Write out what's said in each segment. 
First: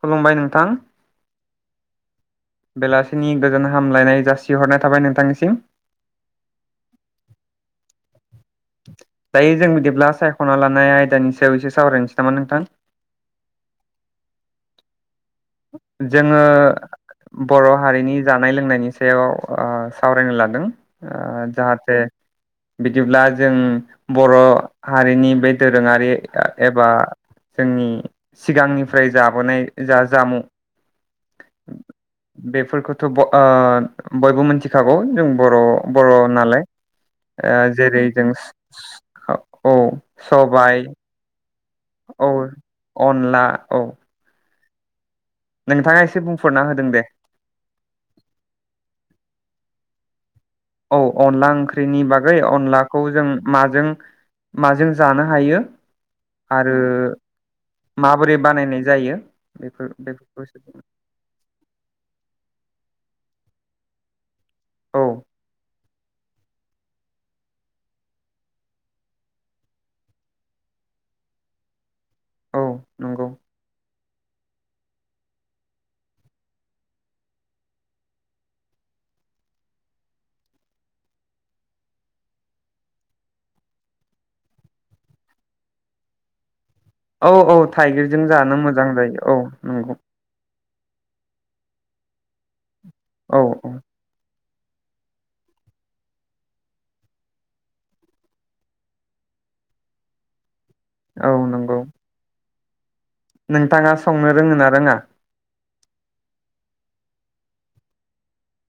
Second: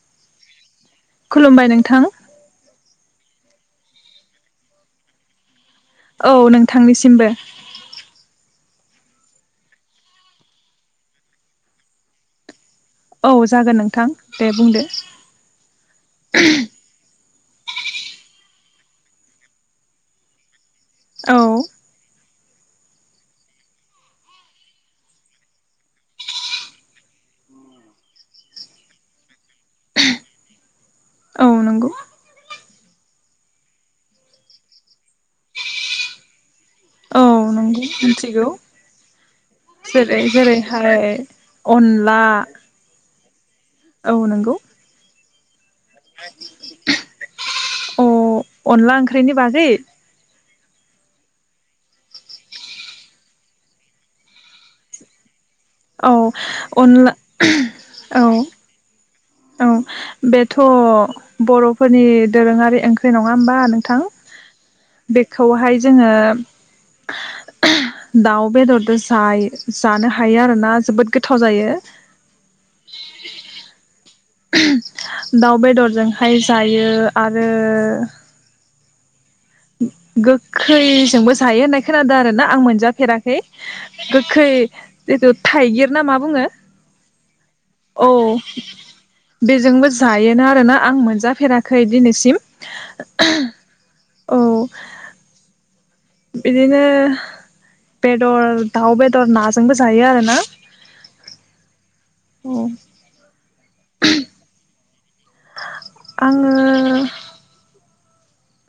खुलुमबाय नोंथां। खुलुमबाय नोंथां। बेलासिनि गोजोन हामलायनाय जासिहरनाय थाबाय नोंथांनिसिम। औ नोंथांनिसिमबो। दायो जों बिदिब्ला सायख'ना लानाय आयदानि सायाव एसे सावरायनोसै नामा नोंथां? औ जागोन नोंथां दे बुंदो। जोङो बर' हारिनि जानाय लोंनायनि सायाव ओ सावरायनो लादों। औ ओ जाहाथे बिदिब्ला जों बर' हारिनि बे दोरोङारि एबा जोंनि सिगांनिफ्राय जाबोनाय जा जामु औ नंगौ। फोरखौथ' ब ओ बयबो मिथिखागौ जों बर' बर' नालाय। औ ओ नंगौ जेरै जों मिथिगौ स-स औ जेरै सबाइ जेरैहाय अनला औ नंगौ। नोंथाङा एसे बुंफोरना होदों दे। अ अनला ओंख्रिनि बागै औ अनला ओंख्रिनि बागै अनलाखौ जों माजों माजों जानो हायो औ आरो अनला औ। माबोरै बानायनाय जायो औ बेफोर बेफोरखौ बेथ' एसे बुं। बर'फोरनि दोरोङारि ओंख्रि नङा होमबा नोंथां। औ बेखौहाय जोङो दाउ बेदरदो जाय जानो हायो आरोना जोबोद गोथाव जायो। औ नंगौ। दाउ बेदरजोंहाय जायो आरो गोखैजोंबो जायो होननाय खोनादो आरोना आं मोनजाफेराखै गोखै जिथु थाइगिर ना मा बुङो? औ औ औ थाइगिरजों जानो मोजां जायो औ बेजोंबो नंगौ। जायोना आरोना आं मोनजाफेराखै दिनैसिम। औ औ। औ। बिदिनो बेदर, दाउ बेदर नाजोंबो जायो आरोना। औ नंगौ। औ। नोंथाङा संनो रोङो ना रोङा? आङो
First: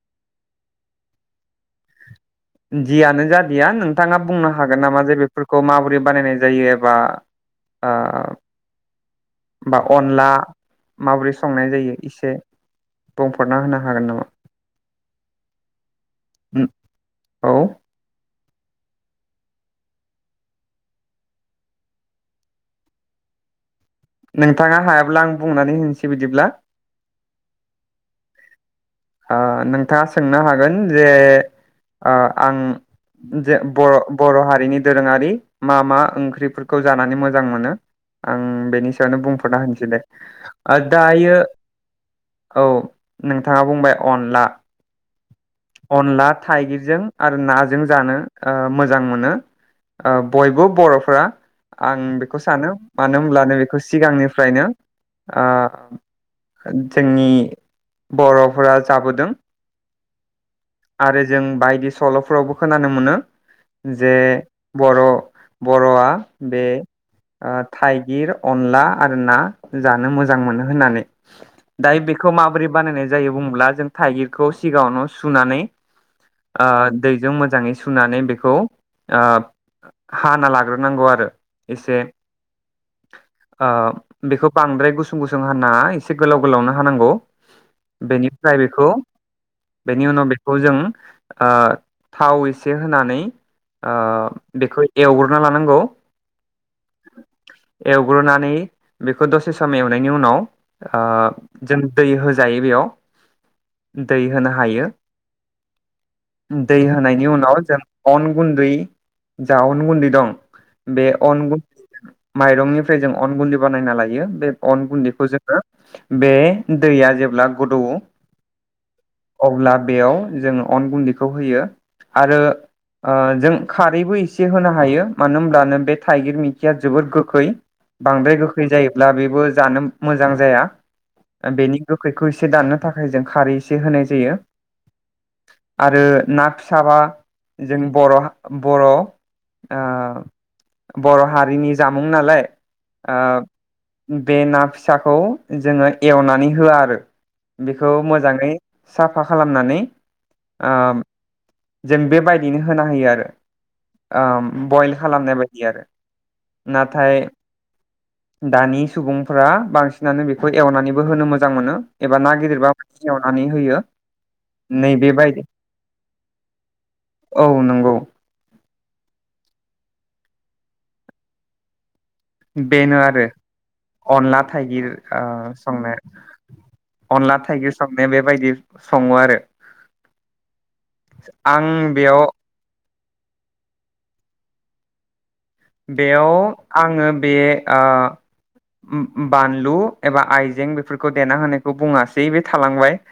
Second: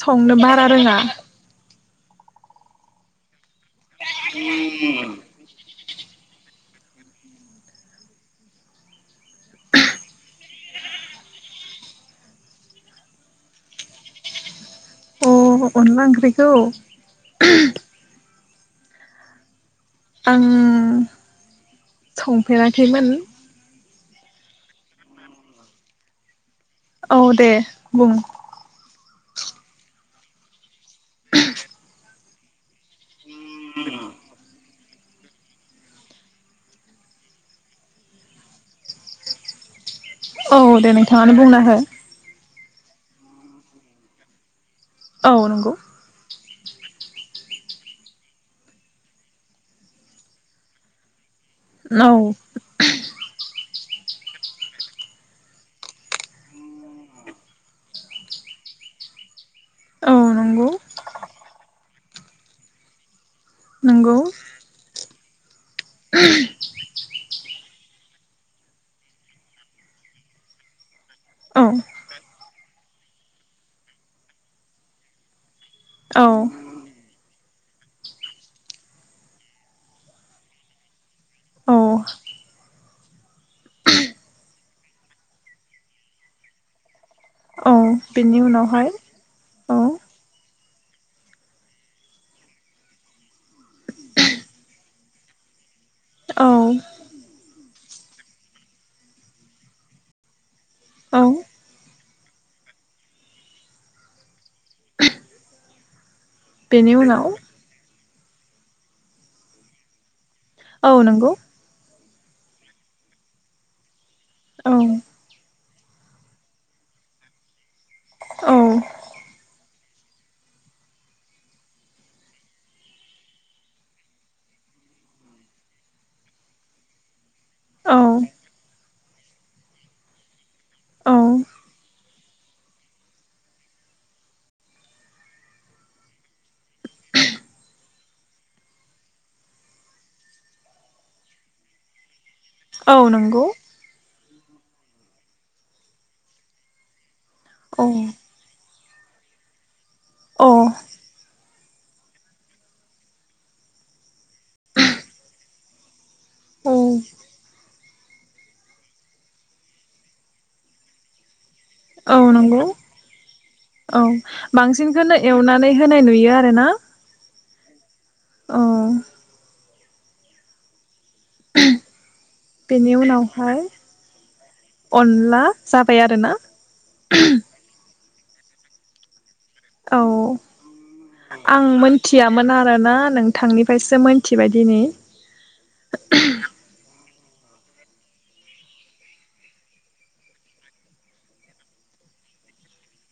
संनो बारा रोङा। जियानो जा या नोंथाङा बुंनो हागोन नामा जे बेफोरखौ माबोरै बानायनाय जायो एबा ओ बा अनला माबोरै संनाय जायो इसे बुंफोरना होनो हागोन नामा? अ अनला ओंख्रिखौ औ आं संफेराखैमोन। नोंथाङा हायाब्ला आं बुंनानै होनोसै बिदिब्ला औ दे बुं। ओ नोंथाङा सोंनो हागोन जे आं जे बर' बर' हारिनि दोरोङारि मा मा ओंख्रिफोरखौ जानानै मोजां मोनो आं बेनि सायावनो बुंफरना होनोसै दे औ दे दायो नोंथाङानो बुंना हो औ नोंथाङा बुंबाय अनला औ नंगौ अनला थाइगिरजों आरो नाजों जानो ओ मोजां मोनो ओ बयबो बरफ्रा आं औ बेखौ सानो मानो होमब्ला नै खौ सिगांनिफ्रायनो ओ जोंनि बरफ्रा जाबोदों औ नंगौ आरो जों बायदि सलफ्रावबो खोनानो मोनो जे नंगौ बर बरआ बे ओ थाइगिर अनला आरो ना जानो मोजां मोनो होननानै औ दायो बेखौ मा ब्रै बानायनाय जायो बुङोब्ला जों थाइगिरखौ सिगाङावन सुनानै औ ओ दैजों मोजाङै सुनानै बेखौ ओ हाना लाग्रोनांगौ आरो एसे औ ओ बेखौ बांद्राय गुसुं गुसुं हानाङा एसे गोलाव गोलावनो हानांगौ औ बेनि बेनिफ्राय उनावहाय बेखौ औ बेनि उनाव बेखौ जों ओ थाव एसे होनानै ओ बेखौ एवग्रोना लानांगौ औ एवग्रोनानै बेखौ दसे सम एवनायनि उनाव ओ औ जों दै होजायो बेयाव दै होनो हायो दै होनायनि उनाव जों अन गुन्दै जा अन गुन्दै दं औ बे नंगौ अनगुन माइरंनिफ्राय जों अन गुन्दै बानायना लायो बे औ अन गुन्दैखौ जोङो बे दैया जेब्ला गदौयो औ अब्ला बेयाव जोङो अन गुन्दैखौ होयो आरो ओ जों खारैबो एसे होनो हायो मानो होनब्लानो बे थाइगिर मैखिया जोबोर गोखै औ बांद्राय गोखै जायोब्ला बेबो जानो मोजां जाया औ ओ बेनि गोखै खो एसे दाननो थाखाय जों खारै एसे होनाय जायो आरो ना फिसाबा जों बर' बर' ओ बर' हारिनि जामुं नालाय औ ओ नोंगौ बे ना फिसाखौ जोङो एवनानै होआ आरो औ बेखौ मोजाङै साफा खालामनानै अ आ जों बेबायदियैनो होना होयो आरो आम बयल खालामनाय बायदि आरो औ नाथाय दानि सुबुंफोरा बांसिनानो बेखौ एवनानैबो होनो मो जां मोनो एबा औ ना नंगौ गिदिर बा [unintelligible] औ बांसिनखौनो एवनानै होनाय नुयो आरोना औ नंगौ औ [unintelligible] बेनि बेनो आरो उनावहाय अनला थाइगिर आ अनला संनो जाबाय आरोना अनला थाइगिर सं नो बेबायदि सङो आरो औ आं मोनथियामोन आरोना नोंथांनिफ्रायसो मोनथिबाय दिनै बेयाव आङो बे ओ बानलु एबा आइजें बेफोरखौ देना होनायखौ बुङासै बे थालांबाय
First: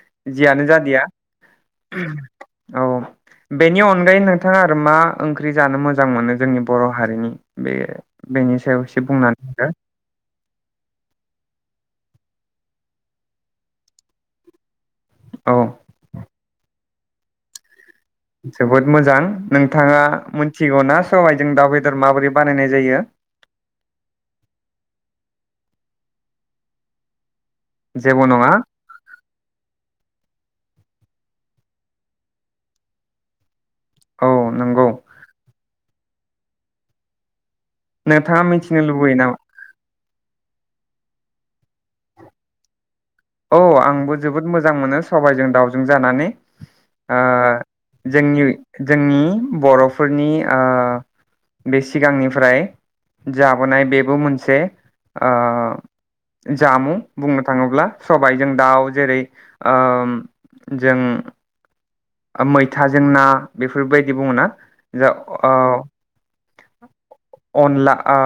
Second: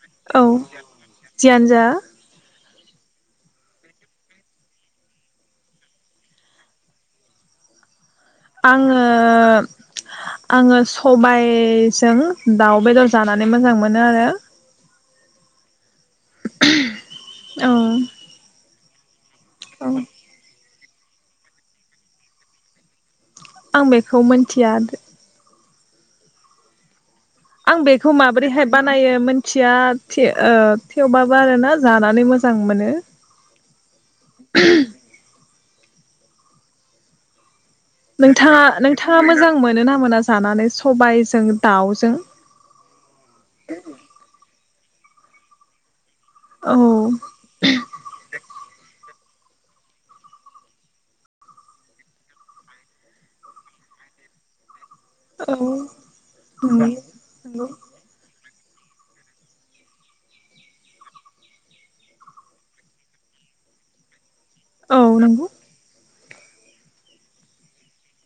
औ जियानो जादिया जियानो जा औ बेनि अनगायै नोंथाङा आरो मा ओंख्रि जानो मोजां मोनो जोंनि बर' हारिनि? बे बेनि सायाव आङो एसे बुंनानै होदो आङो सबाय जों दाउ बेदर जानानै मोजां मोनो आरो औ [unintelligible] औ जोबोद मोजां औ नोंथाङा मोनथि गौना सबायजों दाउ बेदर माबोरै बानायनाय जायो? आं बेखौ मोनथिया आं बेखौ जेबो नङा माबोरैहाय बानायो मोनथिया थियो ओ थेवबाबो आरोना जानानै मोजां मोनो। औ नंगौ नोंथाङा मिथिनो लुबैयो नोंथाङा नामा मोजां मोनो ना मोना जानानै? सबायजों दाउजों औ आंबो जोबोद मोजां मोनो सबाइजों दाउजों जानानै। औ ओ जोंनि जोंनि बर'फोरनि ओ बे सिगांनिफ्राय जाबोनाय बेबो मोनसे औ ओ जामुं बुंनो नंगौ थाङोब्ला [unintelligible] जों दाउ जेरै ओ जों मैथाजों ना बेफोर बायदि बुङोना। औ नंगौ [unintelligible] अनला ओ।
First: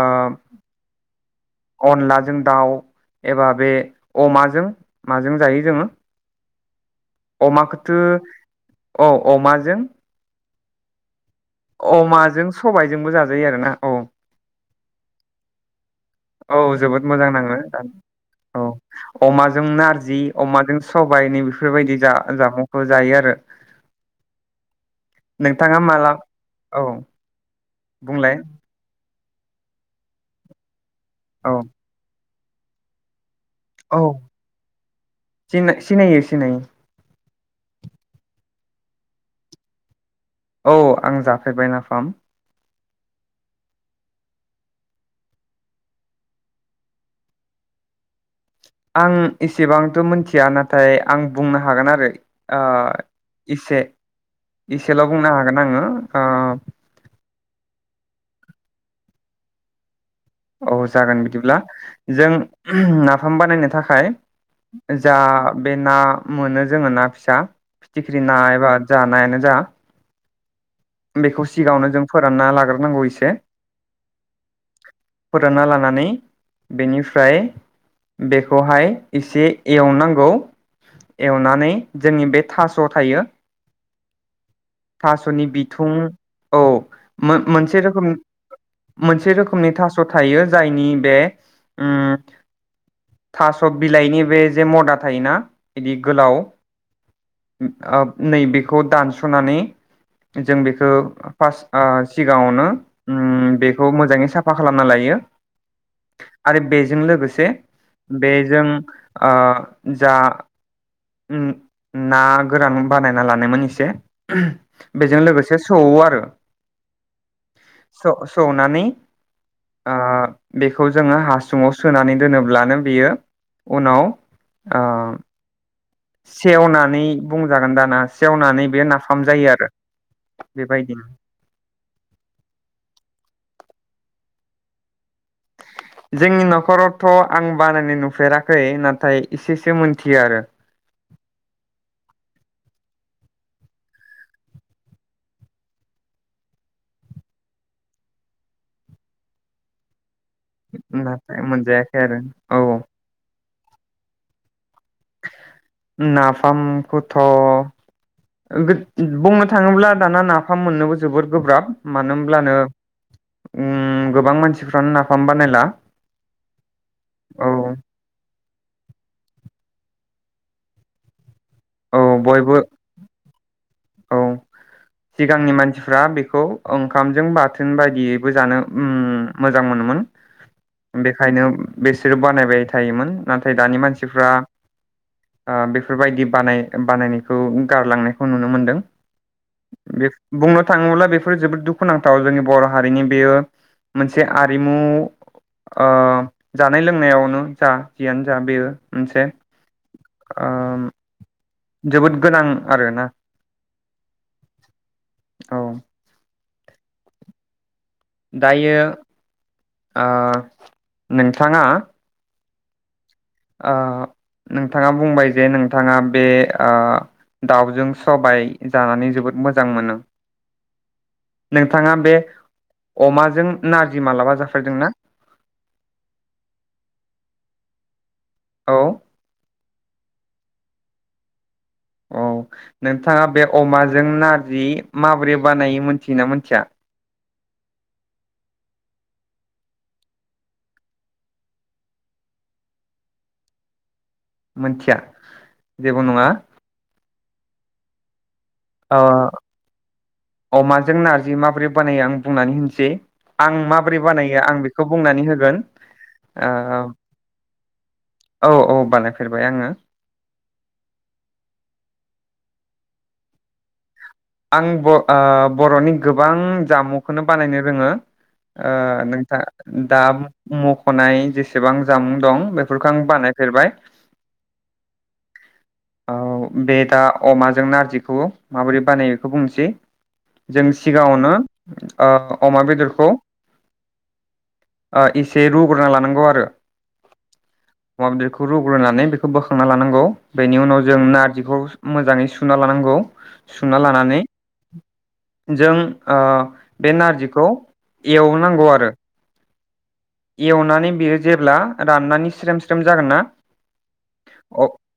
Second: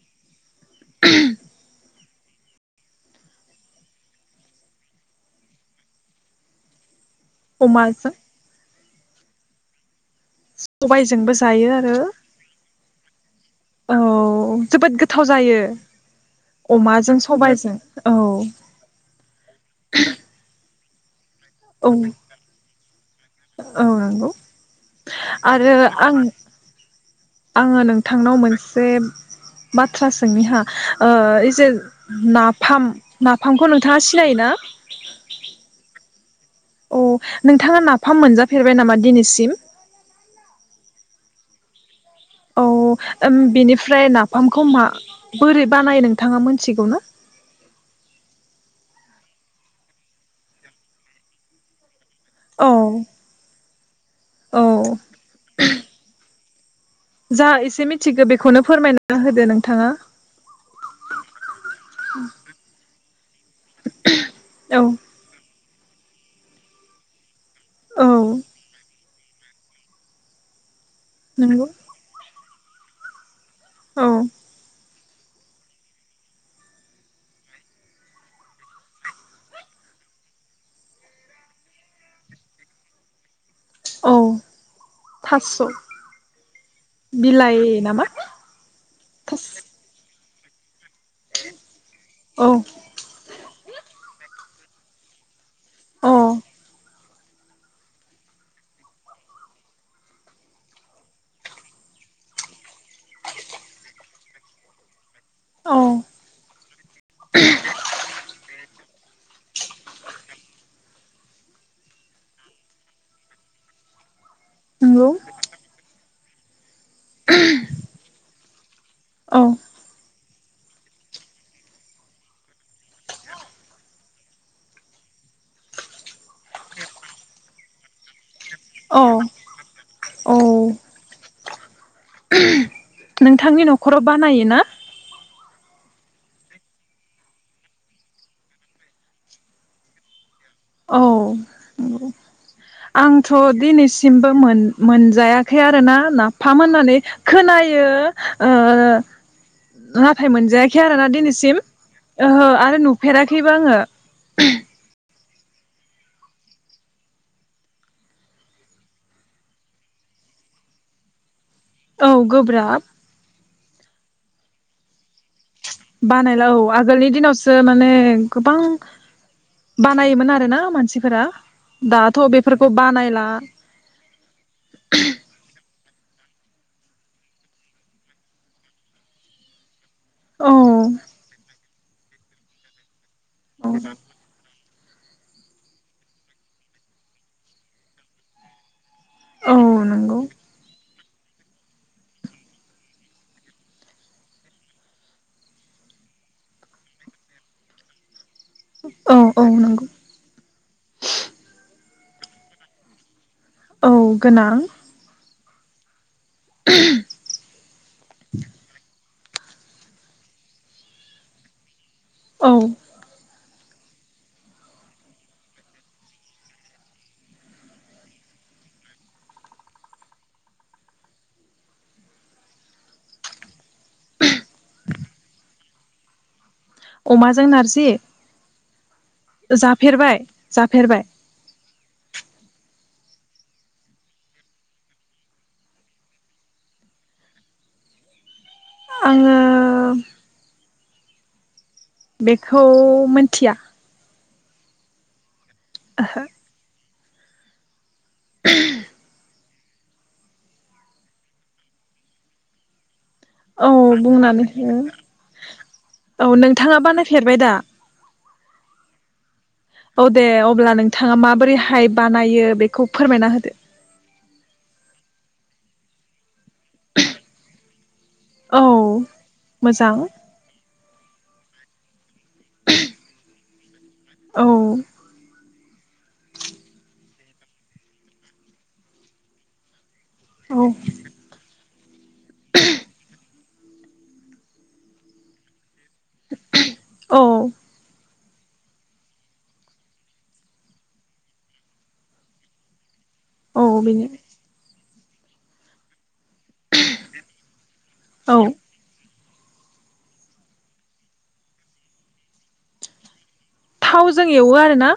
अनलाजों दाउ एबा बे अमाजों माजों जायो जोङो। अमाखोथ अमाजों अ अमाजों। सबायजोंबो जायो आरो। अमाजों सबायजोंबो जा। औ जोबोद गोथाव जायो। औ जोबोद अमाजों मोजां नाङो सबायजों औ अमाजों नारजि अमा [unintelligible] [unintelligible] बेफोर औ बायदि जा-जामुंखौ जायो आरो औ नंगौ आरो नोंथाङा माला आं औ। आङो नोंथांनाव बुंलाय मोनसे बाथ्रा सोंनि हो। औ [unintelligible] फाम नाफामखौ नोंथाङा औ सिनायोना? सिनाय सिनायो सिनायो। औ नोंथाङा नाफाम मोनजा फेरबाय नामा दिनैसिम? औ आं जाफेरबाय नाफाम। अ बेनिफ्राय नाफामखौ मा बोरै बानायो नोंथाङा मोनथिगौ ना। आं एसेबांथ मिथिया नाथाय आं बुंनो हागोन आरो। ओ औ इसे औ इसेल बुंनो हागोन आङो ओ जा एसे मिथिगौ बेखौनो फोरमायना होदो नोंथाङा। औ जागोन बिदिब्ला जों नाफाम बानायनो थाखाय औ जा बे ना मोनो जोङो ना फिसा। औ फिथिख्रि ना एबा। जा नायानो जा। बेखौ नंगौ सिगाङावनो जों फोरान। फोरानना लाग्रोनांगौ इसे। औ फोरानना लानानै बेनिफ्राय बेखौहाय एसे एवनांगौ एवनानै जोंनि बे थास' थायो। औ थास'नि थास' बिथुं औ बिलाइ मो-मोनसे नामा रोखोम मोनसे थास रोखोमनि थास' थायो जायनि बे उम औ थास' बिलाइनि बे जे मदा थायोना बिदि अ गोलाव उम आब नै बेखौ दानसनानै जों बेखौ फार्स्ट आ सिगाङावनो उम बेखौ मोजाङै साफा खालामना लायो औ आरो बेजों लोगोसे बेजों आ जा उम ना गोरान बानायना लानायमोन एसे। नंगौ बेजों लोगोसे सौवो आरो स-सौनानै औ आ बेखौ जोङो हासुङाव सोनानै दोनोब्लानो बेयो उनाव आ सेवनानै बुंजागोन दाना सेवनानै बे ना औ फाम जायो आरो औ बेबायदिनो नोंथांनि न'खराव बानायो ना? जोंनि न'खरावथ' आं बानायनाय नुफेराखै नाथाय एसेसो मोनथियो आरो। औ आंथ' दिनैसिमबो मोन-मोनजायाखै आरोना नाफाम होननानै खोनायो ओ ना फाम मोनजायाखै आरोना नाथाय दिनैसिम मोनजायाखै आरो ओहो औ आरो नुफेराखै [unintelligible] नाफामखौथ' बे बुंनो थाङोब्ला दाना नाफाम मोननोबो जोबोद गोब्राब। औ मानो होमब्लानो गोब्राब उम गोबां मानसिफ्रानो ना बानायला औ आगोलनि औ दिनावसो माने गोबां बा नायोमोन आरो ना मानसिफोरा। औ दाथ' बयबो बेफोरखौ बानायला। औ सिगांनि मान मानसिफ्रा बेखौ ओंखामजों बाथोन बायदियैबो जानो उम मोजां मोनोमोन। औ बेखायनो बेसोरो बानायबाय थायोमोन। नाथाय दानि मानसिफ्रा आ बेफोरबायदि बानाय बानायनायखौ गारलांनायखौ नुनो मोनदों। औ नंगौ बि-बुंनो थाङोब्ला बे फोर जोबोद दुखुनांथाव जोंनि बर' हारिनि बेयो मोनसे आरिमु ओ जानाय लोंनायावनो जा जिया जा बेयो औ मोनसे औ नंगौ उम जोबोद गोनां आरोना। औ गोनां। औ [unintelligible] दायो आ नोंथाङा औ ओ नोंथाङा बुंबाय जे नोंथाङा बे आ दाउजों सबाय जानानै जोबोद मोजां मोनो नोंथाङा बे अमाजों नारजि मालाबा जाफेरदोंना? अमाजों नारजि औ जाफेरबाय जाफेरबाय औ नोंथाङा बे अमाजों नारजि माबोरै बानायो मोनथियो ना मोनथिया? आङो बेखौ मिथिया मोनथिया जेबो नङा औ अमाजों नारजि माबोरै बानायो आं बुंनानै होनोसै आं औ माबोरै बानायो बुंनानै आं हो बेखौ बुंनानै होगोन औ ओ नोंथाङा बानायफेरबाय दा औ औ बानायफेर औ दे अब्ला नोंथाङा माबोरैहाय बानायो बेखौ फोरमायना होदो। आं ब ओ बरनि गोबां जामुंखौनो बानायनो रोङो औ ओ नोंथां मोजां दा म खनाय जेसेबां जामुं दं बेफोरखौ आं बानायफेरबाय औ औ बे दा अमाजों नारजिखौ माबोरै बानायो खौ बुंनोसै जों औ सिगाङावनो ओ अमा बेदरखौ आ इसे रु ग्रुना लानांगौ आरो औ अमा बेदरखौ रुग्रोनानै बेखौ बोखांना लानांगौ बेनि उनाव जों नारजिखौ मोजाङै सुना लानांगौ औ सुना बेनो लानानै जों ओ बे नारजिखौ औ एवनांगौ आरो एवनानै बियो जेब्ला राननानै स्रेम स्रेम जागोन ना थावजों एवो अ आरो ना?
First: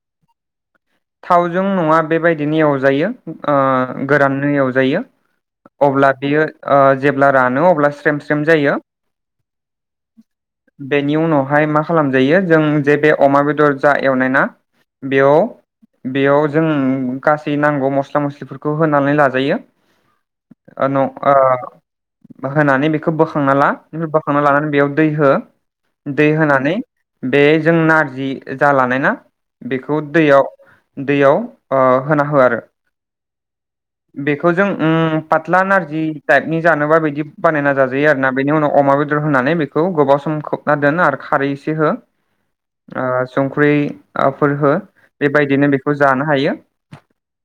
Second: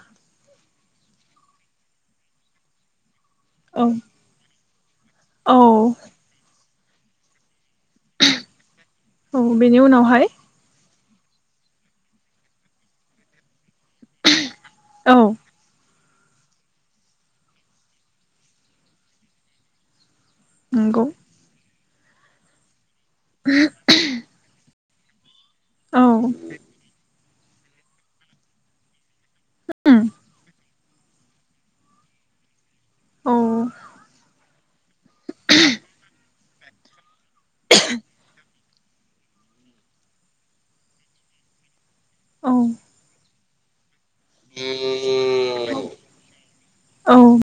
थावजों नङा बेबायदिनो एवजायो ओ औ गोराननो एव जायो औ अब्ला बियो ओ जेब्ला रानो अ ब्ला स्रेम स्रेम जायो हाय बेनि उनावहाय मा खालामजायो जों जे बे अमा बेदर जा एवनाय ना औ बेयाव बेयाव जों गासै नांगौ मस्ला मस्लिफोरखौ होनानै लाजायो ओ न नंगौ आ मा होनानै बे बोखांना ला बेनि‌ बा बेयाव दै हो औ दै होनानै बे जों नारजि जालानाय ना बेखौ उम दैयाव दैयाव ओ होना हो आरो औ बेखो खौ जों उम फाथ्ला नारजि टाइप नि जानोबा बिबदि बानायना जा जायो आरोना बेनि उनाव अमा बेदर होनानै बेखौ गोबाव सम खोबना दोन आरो खारै एसे हो औ आ संख्रि आ फोर हो बेबायदिनो बेखौ खौ जानो हायो औ